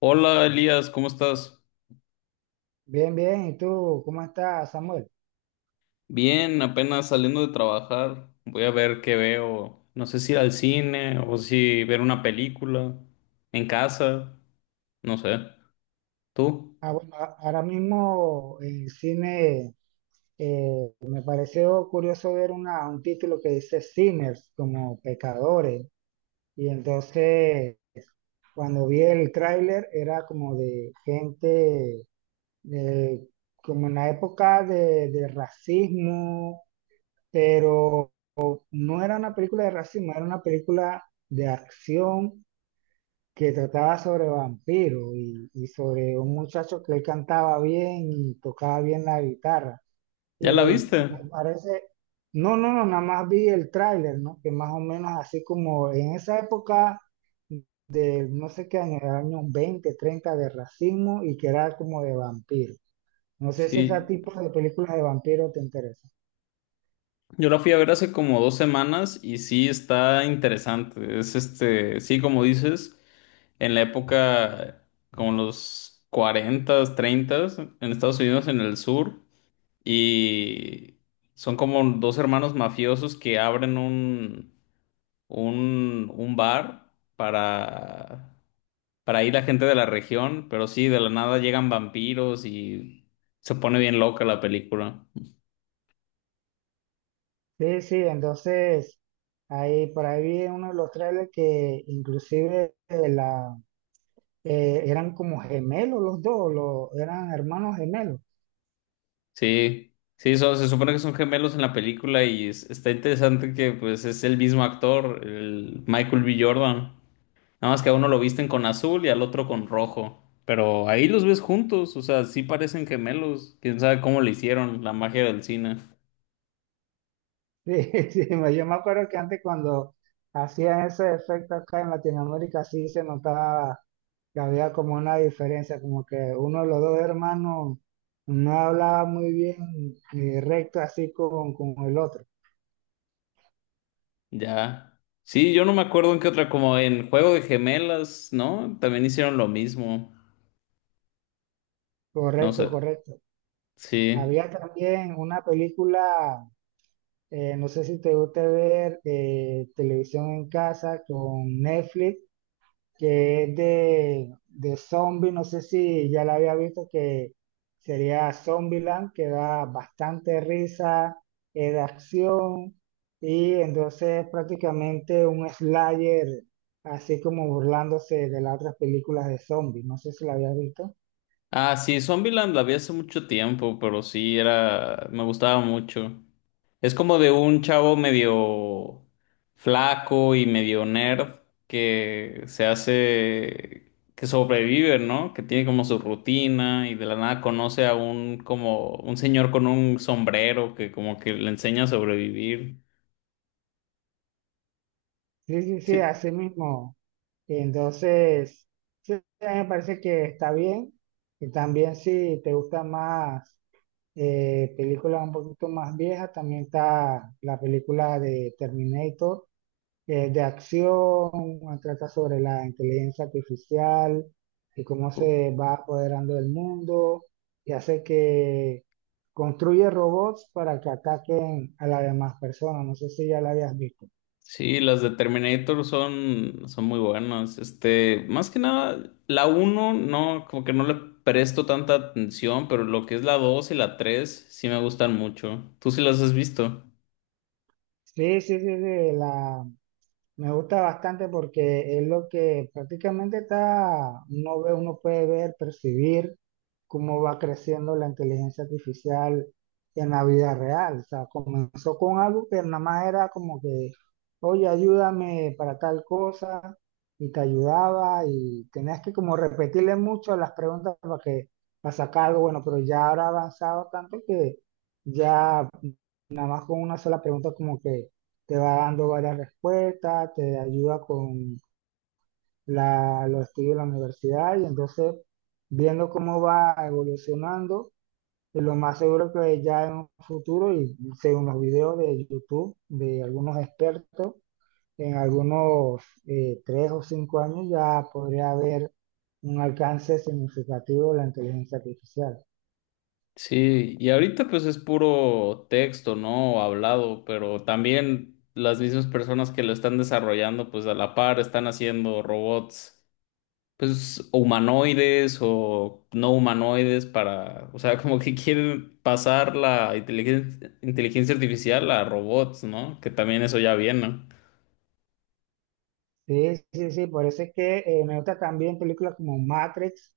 Hola Elías, ¿cómo estás? Bien, bien. ¿Y tú cómo estás, Samuel? Bien, apenas saliendo de trabajar. Voy a ver qué veo. No sé si ir al cine o si ver una película en casa. No sé. ¿Tú? Ahora mismo en cine me pareció curioso ver un título que dice Sinners, como pecadores. Y entonces cuando vi el tráiler era como de gente, de- como en la época de racismo, pero no era una película de racismo, era una película de acción que trataba sobre vampiros y sobre un muchacho que él cantaba bien y tocaba bien la guitarra. ¿Ya la Y me viste? parece, no, nada más vi el tráiler, ¿no? Que más o menos así como en esa época de no sé qué año, era año 20, 30 de racismo y que era como de vampiro. No sé si ese Sí. tipo de películas de vampiro te interesa. Yo la fui a ver hace como 2 semanas y sí está interesante. Es este, sí, como dices, en la época como los cuarentas treintas en Estados Unidos, en el sur. Y son como dos hermanos mafiosos que abren un bar para ir la gente de la región, pero sí, de la nada llegan vampiros y se pone bien loca la película. Sí, sí, entonces ahí por ahí vi en uno de los trailers que inclusive la eran como gemelos los dos, eran hermanos gemelos. Sí, sí, se supone que son gemelos en la película y está interesante que pues es el mismo actor, el Michael B. Jordan. Nada más que a uno lo visten con azul y al otro con rojo. Pero ahí los ves juntos, o sea, sí parecen gemelos. Quién sabe cómo le hicieron la magia del cine. Sí, sí, yo me acuerdo que antes cuando hacían ese efecto acá en Latinoamérica, sí se notaba que había como una diferencia, como que uno de los dos hermanos no hablaba muy bien recto así con el otro. Ya. Sí, yo no me acuerdo en qué otra, como en Juego de Gemelas, ¿no? También hicieron lo mismo. No sé. Correcto, correcto. Sí. Había también una película, no sé si te gusta ver televisión en casa con Netflix que es de zombie, no sé si ya la había visto, que sería Zombieland, que da bastante risa, es de acción, y entonces prácticamente un slasher, así como burlándose de las otras películas de zombies, no sé si la había visto. Ah, sí, Zombieland la vi hace mucho tiempo, pero sí era. Me gustaba mucho. Es como de un chavo medio flaco y medio nerd que se hace, que sobrevive, ¿no? Que tiene como su rutina y de la nada conoce a un como un señor con un sombrero que como que le enseña a sobrevivir. Sí, sí, sí, Sí, así mismo. Entonces, sí, a mí me parece que está bien, y también si te gusta más películas un poquito más viejas, también está la película de Terminator, de acción, trata sobre la inteligencia artificial y cómo u- se va apoderando del mundo y hace que construye robots para que ataquen a las demás personas. No sé si ya la habías visto. sí, las de Terminator son muy buenas. Este, más que nada, la uno no, como que no le presto tanta atención, pero lo que es la 2 y la 3 sí me gustan mucho. ¿Tú sí las has visto? Sí, sí, sí, sí, la, Me gusta bastante porque es lo que prácticamente está, uno ve, uno puede ver, percibir cómo va creciendo la inteligencia artificial en la vida real. O sea, comenzó con algo que nada más era como que, oye, ayúdame para tal cosa, y te ayudaba, y tenías que como repetirle mucho las preguntas para sacar algo bueno, pero ya ahora ha avanzado tanto que ya con una sola pregunta como que te va dando varias respuestas, te ayuda con los estudios de la universidad y entonces viendo cómo va evolucionando, lo más seguro que ya en un futuro y según los videos de YouTube de algunos expertos, en algunos tres o cinco años ya podría haber un alcance significativo de la inteligencia artificial. Sí, y ahorita pues es puro texto, ¿no? O hablado, pero también las mismas personas que lo están desarrollando, pues a la par están haciendo robots, pues humanoides o no humanoides para, o sea, como que quieren pasar la inteligencia artificial a robots, ¿no? Que también eso ya viene. ¿No? Sí, sí, sí, por eso es que me gusta también películas como Matrix,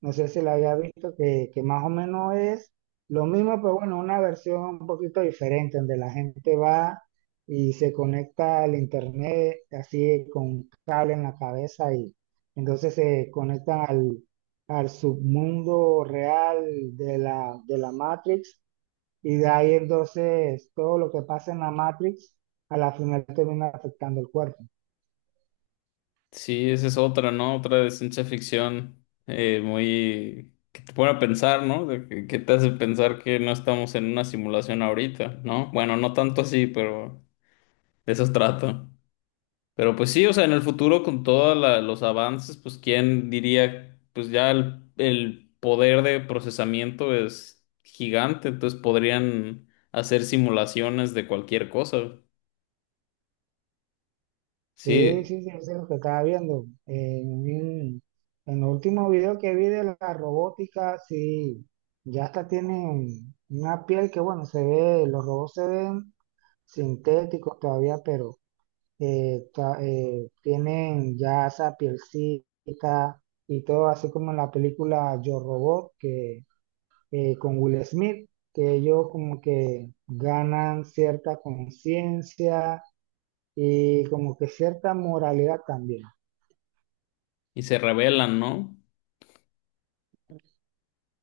no sé si la había visto, que más o menos es lo mismo, pero bueno, una versión un poquito diferente, donde la gente va y se conecta al internet así con un cable en la cabeza y entonces se conectan al submundo real de la Matrix y de ahí entonces todo lo que pasa en la Matrix a la final termina afectando el cuerpo. Sí, esa es otra, ¿no? Otra de ciencia ficción muy... que te pone a pensar, ¿no? De que te hace pensar que no estamos en una simulación ahorita, ¿no? Bueno, no tanto así, pero de eso trato. Pero pues sí, o sea, en el futuro con todos los avances, pues quién diría, pues ya el poder de procesamiento es gigante, entonces podrían hacer simulaciones de cualquier cosa. Sí, Sí, sí, sí, eso es lo que estaba viendo. En el último video que vi de la robótica, sí, ya hasta tienen una piel que, bueno, se ve, los robots se ven sintéticos todavía, pero tienen ya esa pielcita y todo, así como en la película Yo Robot, que con Will Smith, que ellos como que ganan cierta conciencia y como que cierta moralidad también. y se revelan, ¿no?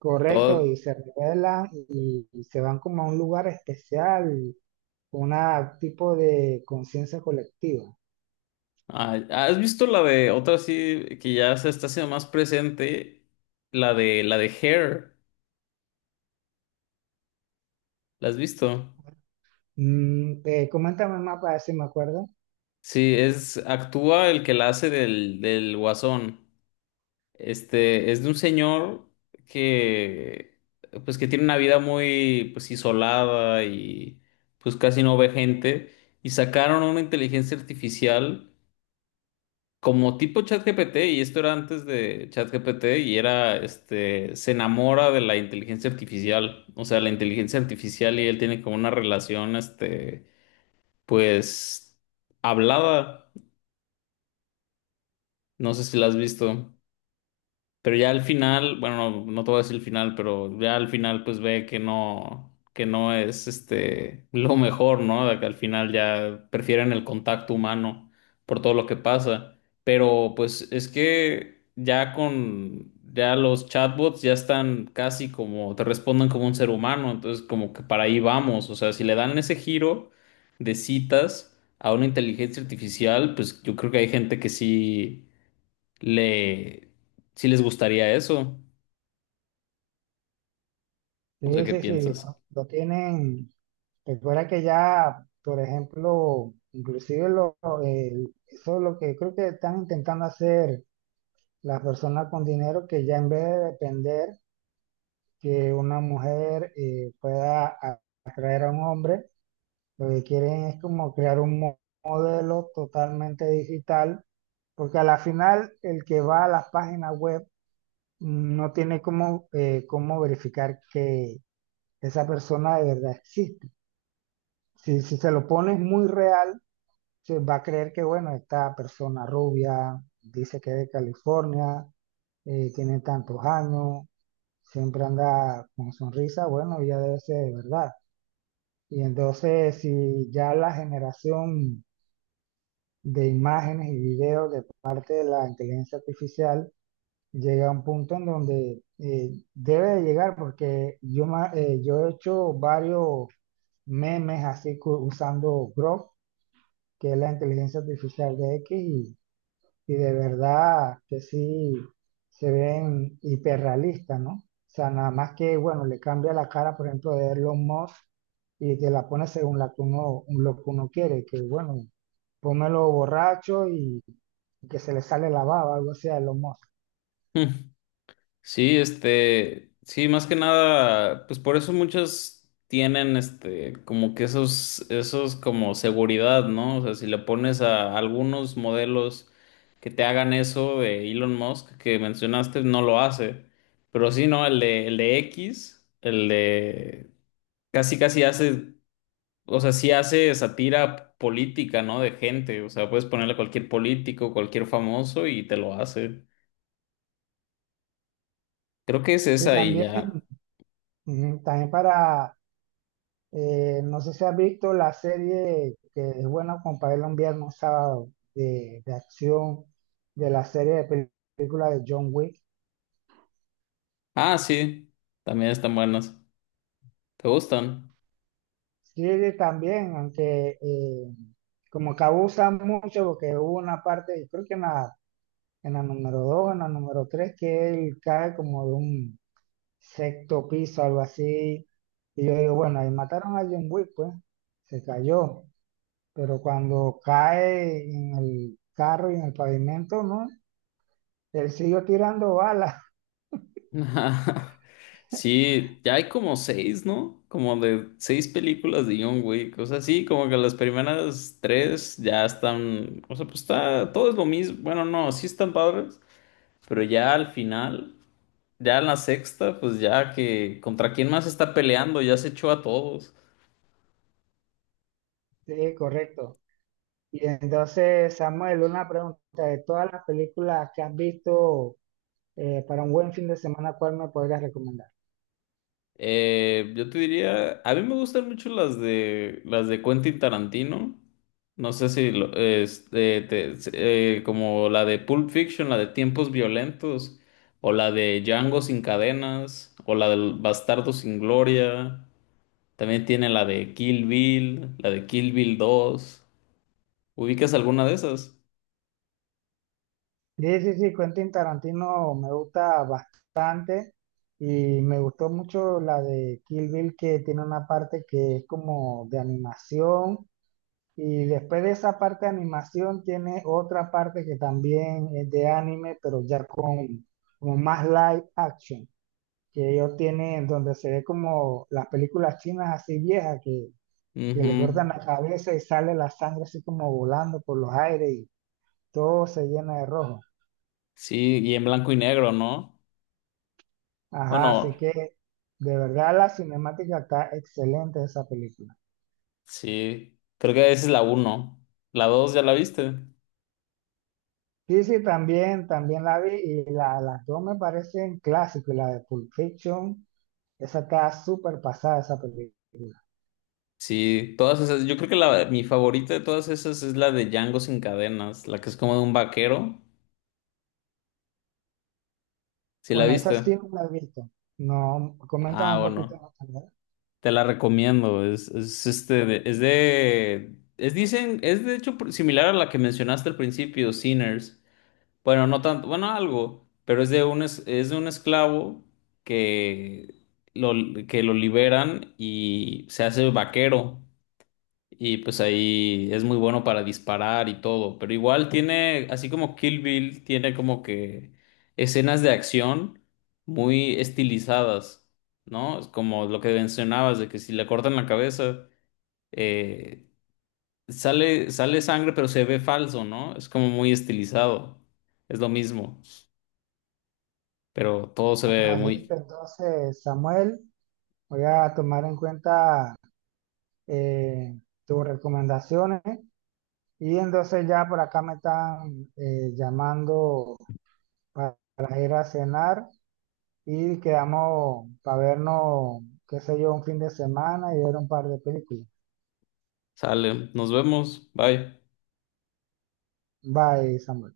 Correcto, y Todo. se revelan y se van como a un lugar especial, un tipo de conciencia colectiva. Ah, ¿has visto la de otra sí que ya se está haciendo más presente? La de Hair. ¿La has visto? Mm, coméntame más para ver si me acuerdo. Sí, es actúa el que la hace del Guasón. Este es de un señor que pues que tiene una vida muy pues isolada y pues casi no ve gente y sacaron una inteligencia artificial como tipo ChatGPT, y esto era antes de ChatGPT, y era, este, se enamora de la inteligencia artificial, o sea, la inteligencia artificial y él tiene como una relación, este, pues, hablada, no sé si la has visto. Pero ya al final, bueno, no, no te voy a decir el final, pero ya al final pues ve que no es este lo mejor, ¿no? De que al final ya prefieren el contacto humano por todo lo que pasa. Pero pues es que ya con, ya los chatbots ya están casi como, te responden como un ser humano, entonces como que para ahí vamos, o sea, si le dan ese giro de citas a una inteligencia artificial, pues yo creo que hay gente que sí le, si les gustaría eso. No sé Sí, qué sí, sí, piensas. Lo tienen. Recuerda que ya, por ejemplo, inclusive eso es lo que creo que están intentando hacer las personas con dinero, que ya en vez de depender que una mujer pueda atraer a un hombre, lo que quieren es como crear un modelo totalmente digital, porque a la final el que va a las páginas web no tiene cómo, cómo verificar que esa persona de verdad existe. Si, si se lo pones muy real, se va a creer que, bueno, esta persona rubia dice que es de California, tiene tantos años, siempre anda con sonrisa, bueno, ya debe ser de verdad. Y entonces, si ya la generación de imágenes y videos de parte de la inteligencia artificial llega a un punto en donde debe de llegar, porque yo he hecho varios memes así usando Grok, que es la inteligencia artificial de X, y de verdad que sí se ven hiperrealistas, ¿no? O sea, nada más que, bueno, le cambia la cara, por ejemplo, de Elon Musk y te la pone según la que uno, lo que uno quiere, que bueno, pónmelo borracho y que se le sale la baba, algo así de los mozos. Hmm. Sí, este, sí, más que nada, pues por eso muchos tienen, este, como que esos como seguridad, ¿no? O sea, si le pones a algunos modelos que te hagan eso de Elon Musk que mencionaste, no lo hace. Pero sí, ¿no? El de X, casi, casi hace. O sea, sí hace sátira política, ¿no? De gente. O sea, puedes ponerle a cualquier político, cualquier famoso y te lo hace. Creo que es Y esa y también, ya. ujú, también no sé si has visto la serie que es buena como para verla un viernes, un sábado, de acción, de la serie de película de John Wick. Ah, sí. También están buenas. ¿Te gustan? Sí, también, aunque como que abusan mucho, porque hubo una parte, creo que en la número 2 en la número 3 que él cae como de un sexto piso, algo así. Y yo digo, bueno, ahí mataron a John Wick, pues, se cayó. Pero cuando cae en el carro y en el pavimento, ¿no? Él siguió tirando balas. Sí, ya hay como seis, ¿no? Como de seis películas de John Wick. O sea, sí, como que las primeras tres ya están. O sea, pues está. Todo es lo mismo. Bueno, no, sí están padres. Pero ya al final. Ya en la sexta, pues ya que contra quién más está peleando, ya se echó a todos. Sí, correcto. Y entonces, Samuel, una pregunta, de todas las películas que has visto para un buen fin de semana, ¿cuál me podrías recomendar? Yo te diría, a mí me gustan mucho las de Quentin Tarantino. No sé si este, como la de Pulp Fiction, la de Tiempos Violentos, o la de Django sin cadenas, o la del Bastardo sin Gloria. También tiene la de Kill Bill, la de Kill Bill dos. ¿Ubicas alguna de esas? Sí, sí, sí, Quentin Tarantino me gusta bastante y me gustó mucho la de Kill Bill que tiene una parte que es como de animación y después de esa parte de animación tiene otra parte que también es de anime pero ya con como más live action que ellos tienen donde se ve como las películas chinas así viejas que Ujú. le cortan la cabeza y sale la sangre así como volando por los aires y todo se llena de rojo. Sí, y en blanco y negro, ¿no? Ajá, así Bueno, que de verdad la cinemática está excelente de esa película. sí, creo que esa es la uno. La dos ya la viste. Sí, sí, también, también la vi y las dos me parecen clásicos. Y la de Pulp Fiction, esa está súper pasada, esa película. Sí, todas esas, yo creo que la, mi favorita de todas esas es la de Django sin cadenas, la que es como de un vaquero. ¿Sí la Bueno, esa viste? sí no la he visto. No, coméntame Ah, un poquito bueno, más también. te la recomiendo. Es este, es dicen, es de hecho similar a la que mencionaste al principio, Sinners. Bueno, no tanto, bueno, algo, pero es de un esclavo que lo, que lo liberan y se hace vaquero. Y pues ahí es muy bueno para disparar y todo. Pero igual tiene, así como Kill Bill, tiene como que escenas de acción muy estilizadas, ¿no? Es como lo que mencionabas, de que si le cortan la cabeza, eh, sale sangre, pero se ve falso, ¿no? Es como muy estilizado. Es lo mismo, pero todo se ve Ajá, listo. muy... Entonces, Samuel, voy a tomar en cuenta eh, tus recomendaciones y entonces ya por acá me están llamando para ir a cenar. Y quedamos para vernos, qué sé yo, un fin de semana y ver un par de películas. Sale, nos vemos, bye. Bye, Samuel.